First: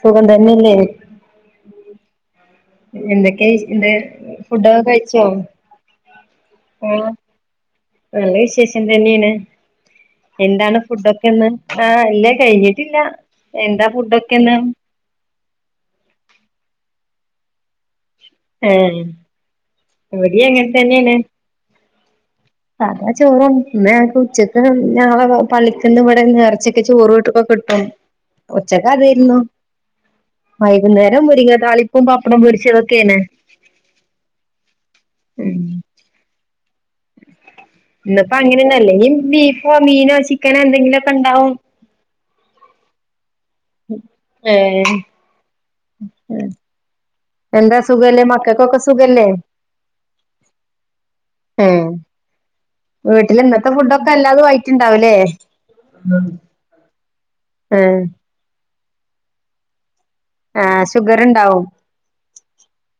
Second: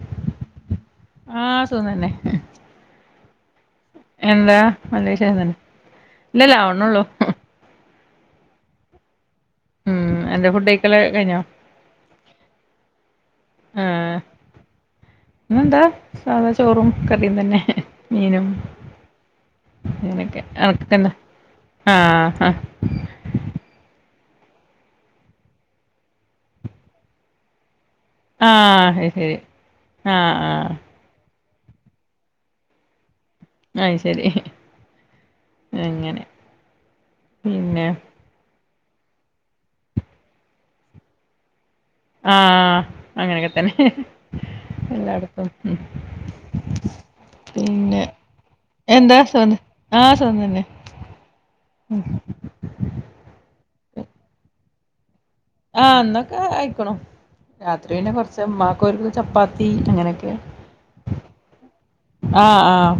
സുഖം തന്നെല്ലേ. ആഹ് സുഖം തന്നെ. എന്താ എന്തൊക്കെണ്ട്‌-ഫുഡൊക്കെ നല്ല കഴിച്ചോ വിശേഷം തന്നെ ഇല്ലല്ല ആവണുള്ളൂ ആഹ് നല്ല വിശേഷം തന്നെണ്. ഉം എന്റെ ഫുഡ് എന്താണ് കഴിക്കല് കഴിഞ്ഞോ ഫുഡൊക്കെന്ന് ആഹ് ഇല്ല കഴിഞ്ഞിട്ടില്ല. എന്താ ഫുഡൊക്കെന്ന് ന്ന്‌ ന്താ സാദാ ചോറും കറിയും തന്നെ. മീനും ഏ ഇവിടെം അങ്ങനൊക്കെ അങ്ങനെ അനക്കെന്താ തന്നെണ് ആഹ് ആഹ് സാദാ ചോറും ന്ന്‌ ഞങ്ങക്ക് ഉച്ചക്ക് ഞങ്ങളെ പള്ളിക്കന്ന് ഇവടെ നേർചെക്ക്‌ ചോറ് കിട്ടുമ്പോ കിട്ടും. ഉച്ചക്ക്‌ ആഹ് അത് ശരി അതേരുന്നു ആഹ് ആഹ് വൈകുന്നേരം മുരിങ്ങാ താളി പ്പും പപ്പടം പൊരിച്ചതൊക്കെണ്‌. അഹ് ‌ ശരി. [unintelligible] അങ്ങനെ പിന്നെ. ഇന്ന്‌പ്പോ അങ്ങനെ അന്നെ അല്ലേ ഇഞ്ഞ് ബീഫോ മീനോ ചിക്കനോ എന്തെങ്കിലൊക്കെ ഇണ്ടാവും. ആഹ് അങ്ങനെക്കെ തന്നെ എല്ലാട്ത്തും. ഉം എന്താ സുഖല്ലേ മക് എന്താ സുഖന്നെ ആഹ് സുഖം തന്നെ ഉം വീട്ടില് ഇന്നത്തെ ഫുഡൊക്കെ എല്ലാതും ആയിട്ടുണ്ടാവുല്ലേ. ആഹ് ഇന്നൊക്കെ അയിക്ക്‌ണു രാത്രി ഏഹ് പിന്നെ കൊറച്ച് ഇമ്മാക്ക്‌ ഒരു ചപ്പാത്തി അങ്ങനെക്കെ ഏഹ് ഷുഗറ് ഉണ്ടാവും. ആഹ് ആഹ്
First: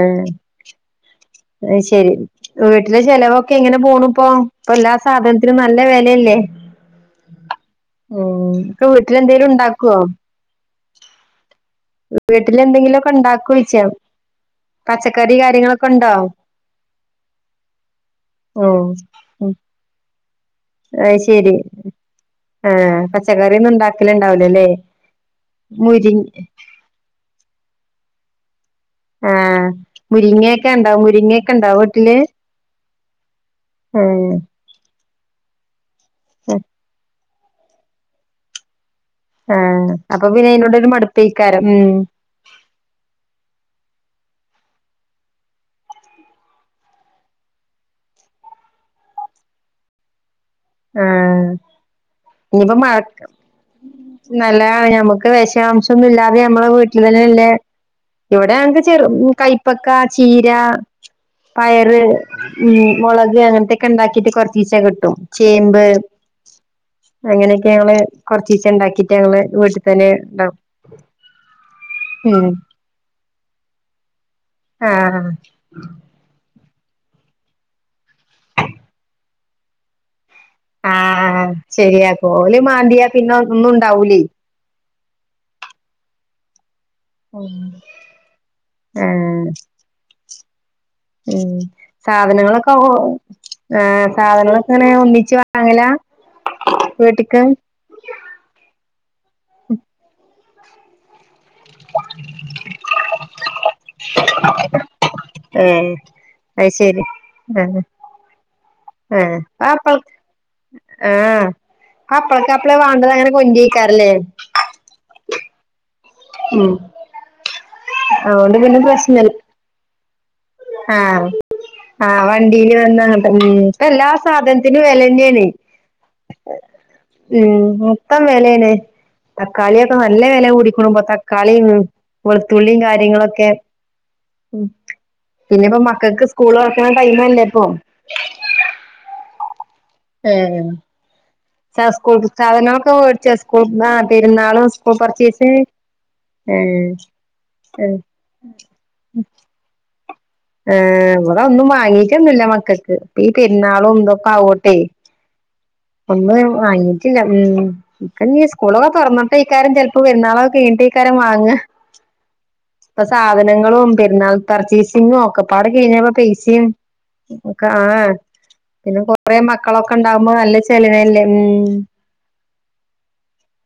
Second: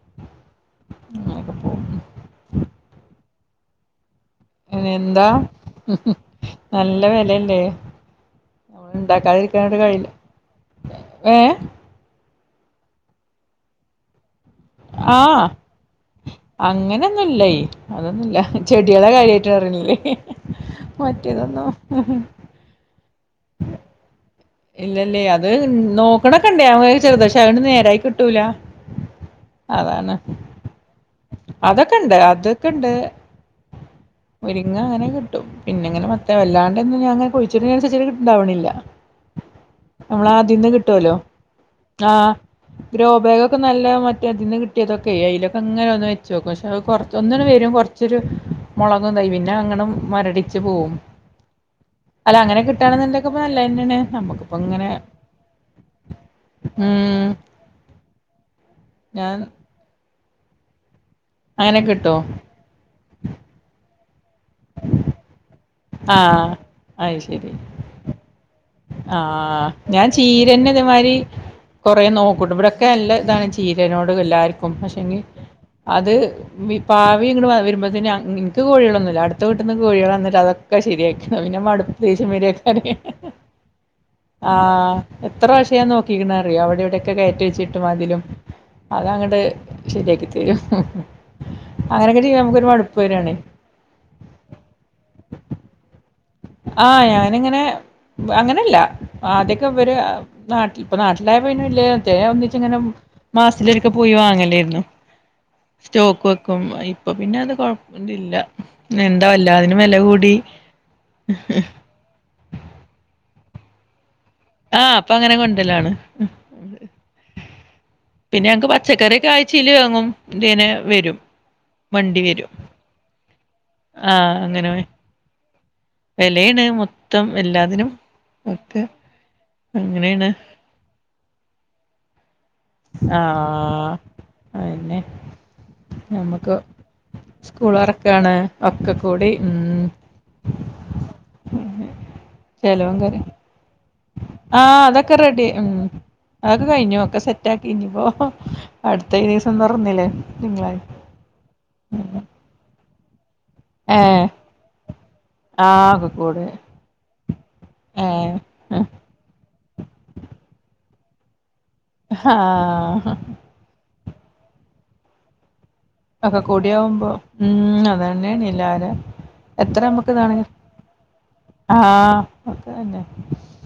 ഏഹ് അങ്ങനെയൊക്കെ ഏഹ് പോവും ശരി വീട്ടിലെ ചെലവൊക്കെ എങ്ങനെ പോണു ഇപ്പോ? ഇപ്പൊ പിന്നെ എല്ലാ എന്താ സാധനത്തിനും നല്ല വെലെ അല്ലേ. നല്ല വെലല്ലേ ഓഹ് ഇക്ക നമ്മള് വീട്ടിലെന്തേലും ഇണ്ടാക്കാതിരിക്കാനായിട്ട് ഇണ്ടാക്കോ? കഴിയില്ല ഏഹ് വീട്ടില് എന്തെങ്കിലൊക്കെ ഇണ്ടാക്കോയ്ച്ച്യ പച്ചക്കറി കാര്യങ്ങളൊക്കെ ഉണ്ടോ. അങ്ങനെൊന്നും ഇല്ലയ് അതൊന്നുല്ല ഉം ചെടിയളാ കാര്യായിട്ട് ഇവ്ടെല്ലേ. അയ്‌ ശരി ആഹ് പച്ചക്കറി ഒന്നും ഇണ്ടാ ക്ക്ല്ണ്ടാവുലല്ലേ മുരിൻ [unintelligible] ചെറുതാ പഷേ അതോണ്ട് നേരായി കിട്ടൂല. ആഹ് അതാണ് മുരിങ്ങെക്കെ ഇണ്ടൊ മുരിങ്ങെക്കെ ഇണ്ടൊ വീട്ടില് അതൊക്കെണ്ട് അതൊക്കെണ്ട് ഏഹ് മുരിങ്ങ അങ്ങനെ കിട്ടും പിന്നെങ്ങനെ മത്ത വല്ലാണ്ടെന്നും ഞാൻ അങ്ങനെ കുഴിച്ചിടിനനുസച്ച് കി ഇതാവണില്ല. ആഹ് അപ്പൊ പിന്നെ അയിനോട് ഒരു കിട്ടുവല്ലോ മടുപ്പെയ്ക്കാരം ഉം ആഹ് ഗ്രോ ബാഗെക്കെ നല്ല മറ്റേ ഇതിന്ന് കിട്ടീയതൊക്കെ എയ്ലൊക്കെ അങ്ങനെ ഒരോന്ന് വെച്ചോക്കും പക്ഷെ അയ്‌ കൊറച്ച് ഒന്ന്ണ് ‌ വരും കൊർ ചൊരു മൊളകും തൈ പിന്നെ അങ്ങനെ മൊരടി ച്ച് പോവും ആഹ് അല്ല അങ്ങനെ കിട്ടാണ്ന്ന്ണ്ടെങ്കിപ്പൊ നല്ലേന്നെണ്. നല്ലതാ ഞമ്മക്ക് വെഷാംശൊന്നും ഇല്ലാതെ ഞമ്മളെ ഉം വീട്ടിലെന്നെല്ല ഇവിടെ ഞങ്ങക്ക് ചെറു ഞാൻ കൈപ്പക്ക ചീര അങ്ങനെ പയറ് കിട്ടോ ഉം മൊളക് അങ്ങൻത്തൊക്കെ ഇണ്ടാക്കിട്ട് കൊറച്ചീചെ കിട്ടും ചേമ്പ് ആഹ് അങ്ങനെയൊക്കെ ഞങ്ങള് കൊറച്ചീച്ചണ്ടാക്കി ആഹ് ഞാൻ ചീരന്നെ ഇതെ മായിരി കൊറേ ഉം നോക്കൂട്ടൊ ഇബടെക്കെ നല്ല ഇതാണ് ചീരനോട് എല്ലാർക്കും പക്ഷെങ്കി ആഹ് അത് വി പാവി ഇങ്ങട്ട് വ വരുമ്പോഴ്ത്തിന് അ ഇൻക്ക് കോഴികളൊന്നുല്ല അടുത്ത വീട്ട്ന്ന് കോഴികള് വന്നിട്ട് അതൊ ഒക്കെ ശരി ആയി അപ്പ ആഹ് പിന്നെ മടു ശരിയാക്കും ദേഷ്യം ഓല് വരൊക്ക മാന്തിയാ പിന്നെ ഒന്നും ഉണ്ടാവൂലെ ആഹ് എത്ര പ്രാവ്ശ്യം ഞാൻ നോക്കിക്ക്ണ് അറിയോ അവിടെ ഇവിടെ ഒ ഒക്കെ കയറ്റി വെച്ചിട്ടും അതിലും അതങ്ങട്ട് ആഹ് ശരിയാക്കി തരും ഉം അങ്ങനെയൊക്കെ ചെയ്യുമ്പോൾ നമുക്കൊരു സാധനങ്ങളൊക്കെ ഒ മടുപ്പ് ഒ വരികയാണ് ഏഹ് സാധനങ്ങളൊക്കെങ്ങനെ ഒന്നിച്ച് വെ വാങ്ങലാ വീട്ട്ക്ക് വ് അങ്ങനെല്ല ആദ്യൊക്കെ ഇവര് അ നാട്ടിൽ ഇപ്പൊ നാട്ടിലായപ്പോ പിന്നെ വല്ല്യ ഇതുവരെ ഒന്നിച്ച് ഇങ്ങനെ മാസത്തിലൊരിക്കെ പോയി വാങ്ങലായിരുന്നു ഏഹ് സ്റ്റോക്ക് വെക്കും അത് ശരി ഇപ്പൊ പിന്നെ അത് ആഹ് കൊഴപ്പന്നുല്ല ഇന്ന് എന്താ ആഹ് എല്ലാതിനും അപ്പ വെല കൂടി. ആഹ് അപ്പളക്ക അപ്പളെ വേണ്ടത് അങ്ങനെ കൊണ്ട്രെയ്ക്കാരല്ലേ ആഹ് അപ്പൊ അങ്ങനെ കൊണ്ടലാണ് പിന്നെ അതുകൊണ്ട് ഞങ്ങക്ക് പച്ചക്കറൊക്കെ പ്രശ്നല്ല ആയി ചില വാങ്ങും ന്തന [unintelligible] ആഹ് ആഹ് വണ്ടിയില് വന്നങ്ങട്ടെ ഉ എല്ലാ ആ അങ്ങനെ സാധനത്തിനും വലന്നേണെ. വെലയാണ് മൊത്തം ഉം എല്ലാതിനും മൊത്തം വെലേണ് ഒക്കെ തക്കാളിയൊക്കെ നല്ല അങ്ങനെയാണ് വില കൂടിക്കണ്പോ തക്കാളിയും വെളുത്തുള്ളിയും ആ കാര്യങ്ങളൊക്കെ ഉം അതെന്നെ പിന്നെപ്പോ മക്കൾക്ക് സ്കൂൾ തുറക്കണ ടൈം അല്ലേപ്പൊ. കണ് ഒക്കെ കൂടി ഉ ആഹ് ച സ്കൂൾ സാധനമക്കെ ചെലവും കാര്യം മേടിച്ച സ്കൂൾ [unintelligible] ആഹ് സ്കൂൾ അതൊക്കെ റെഡി ആയി പർച്ചേസിന് ഉ അതൊക്കെ ഏഹ് കഴിഞ്ഞു ഒക്കെ സെറ്റ് ആക്കി ഏഹ് ഇനിപ്പോ അടുത്തദിവസംതെറന്നിലെ ഏ ഇവിടൊന്നും വാങ്ങീട്ടൊന്നില്ല മക്കൾക്ക് അപ്പ ഈ പെരുന്നാളും ഇന്തൊക്കെ ആവോണ്ടെ ആഹ്ഒക്കെകൂടെ ഇല്ല ഉ ഒക്കെഞ്ഞ്സ്കൂളൊക്കെ തൊറന്നിട്ട് അക്കാരം ചെലപ്പോ പെരുന്നാളൊക്കെ കയ്ഞ്ഞിട്ട് അക്കാരം വാങ്ങ് ഇപ്പൊ ആഹ് സാധനങ്ങളും പെരുന്നാൾ പർച്ചേസിങ്ങും ഒക്കെപ്പാടെകഴിഞ്ഞ ഒക്കെ പേസിയും കൂടിയാവുമ്പോ ഒക്കെ ഉം ആഹ് അതന്നെയാണ് എല്ലാരും പിന്നെ കൊറേ എത്ര മക്കളൊക്കെ നമുക്ക് ഉണ്ടാവുമ്പോ ഇതാണെങ്കി നല്ല ചെലവല്ലേ ഉ അതെന്നെ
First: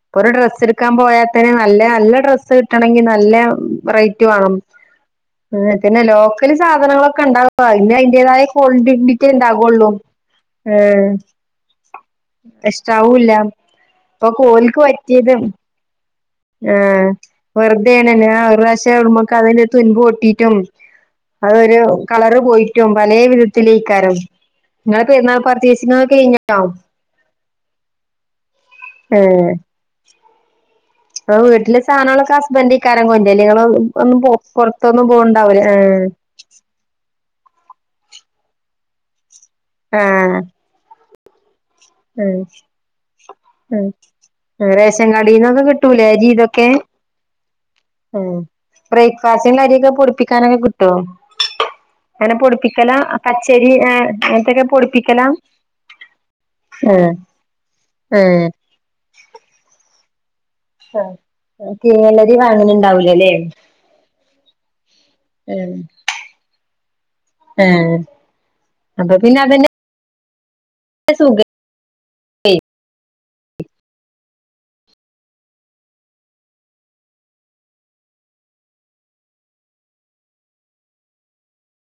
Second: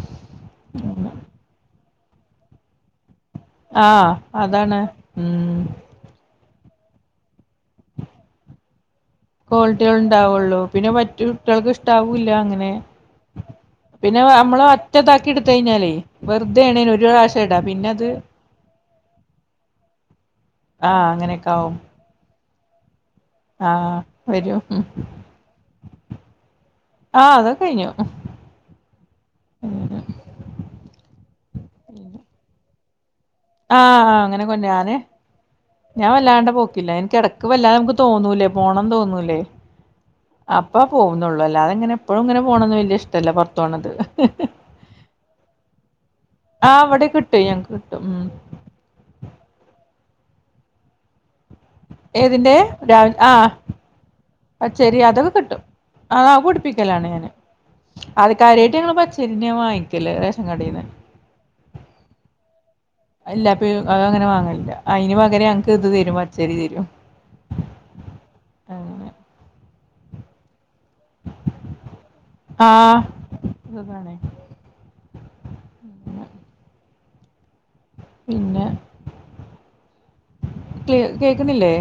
ഇപ്പൊ ഒരു ഡ്രസ്സ് എടുക്കാൻ പോയാത്തന്നെ നല്ല നല്ല ഡ്രസ്സ് കിട്ടണെങ്കിൽ നല്ല ആഹ് റേറ്റ് വേണം അതാണ് ഉം ഏഹ് പിന്നെ ലോക്കല് സാധനങ്ങളൊക്കെ ഉണ്ടാകുംഅതിന് അതിന്റേതായ ക്വാളിറ്റി ഇണ്ട് ക്വാളിറ്റികൾ ഉണ്ടാവുള്ളു പിന്നെ മറ്റു കുട്ടികൾക്ക് ഇഷ്ടാവുല്ല അങ്ങനെ ഇഷ്ടാവൂല്ല പിന്നെ ഇപ്പൊ നമ്മള് ഒറ്റതാക്കി എടുത്ത കഴിഞ്ഞാലേ വെറുതെയാണ് ഒരു ആഹ് പ്രാവശ്യം ഇടാ പിന്നെ അത് വെറുതെണ് ആ ഒരു പ്രാവശ്യംഇടുമ്പോയേക്ക് അയിന്റെ തുൻപ് പൊട്ടിട്ടും ആഹ് അങ്ങനൊക്ക ആ ഒരു കളറ് പോയിട്ടുംപലവിധ ആഹ് വിതത്തിലെയ്ക്കാരം വരും ഇങ്ങള പരുന്നാൾ പർചെയ്സിങ്ങേക്കെ കയിഞ്ഞോ ആഹ് അതൊക്കെ കഴിഞ്ഞു ഏ ങ്ങളെവീട്ടിലെ സാധനങ്ങളൊക്കെ ഹസ്ബൻഡയ്ക്കാരം കൊന്ണ്ടരലെ ആഹ് ഒന്നും അങ്ങനെ കൊ ഞാന് പൊറത്തൊന്നും പോകണ്ടാവുല്ല ഹേ ഞാൻ വല്ലാണ്ട് പോ പില്ല എനിക്ക് എടക്ക് വല്ലാ നമുക്ക് തോന്നൂലേ പോണംന്തോന്നൂലേ ആഹ് അപ്പ പോകുന്നുള്ളൂ അല്ലാതെങ്ങെപ്പോഴുങ്ങനെ ഏഹ് പോകണന്ന് വലിയ ഇഷ്ടമല്ല പ പുറത്ത പോണത് ഏഹ് റേഷൻ കാർഡിനിന്നൊക്ക കിട്ടൂലേ അരി ആഹ് അവിടെ കിട്ടും ഞങ്ങക്ക് കിട്ടും ഉ ബ്രേക്ക്ഫാസ്റ്റിന്റെ അരിയൊക്കെ പൊടിപ്പിക്കാനൊക്കെ കിട്ടൊ അങ്ങനെ ഏതിന്റെ പൊടിപ്പിക്കല രാവിലെ ആഹ് പച്ചരി അങ്ങനത്തൊക്കെ പൊടിപ്പിക്കല ആ പൊടിപ്പികലാണ് ആഹ് ഞാന് അത് ആഹ് കാര്യായിട്ട് ഞങ്ങള് പച്ചരിന്ന വാങ്ങിക്കല് റേഷൻകടേന് ആ [unintelligible] വാങ്ങനണ്ടാവൂല ഇല്ല അത ങ്ങനെ വാങ്ങലില്ല അതിന് പകരംഞങ്ങക് ക്ക് ഇത് തരും പച്ചേരി തരും ഏ അങ്ങനെ അപ്പൊ പിന്നെ അതന്നെ സുഖേ ആഹ് [unintelligible] പിന്നെ കേ കേൾക്കുന്നില്ലേ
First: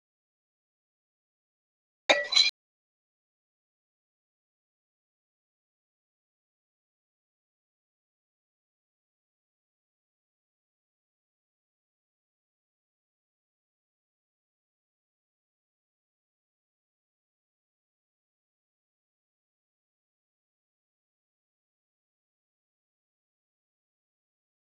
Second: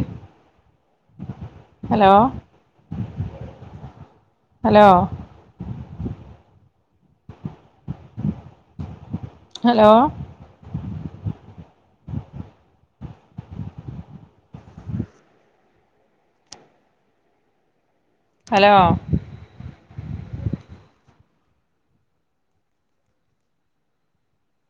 ഹലോ ഹലോ ഹലോ ഹലോ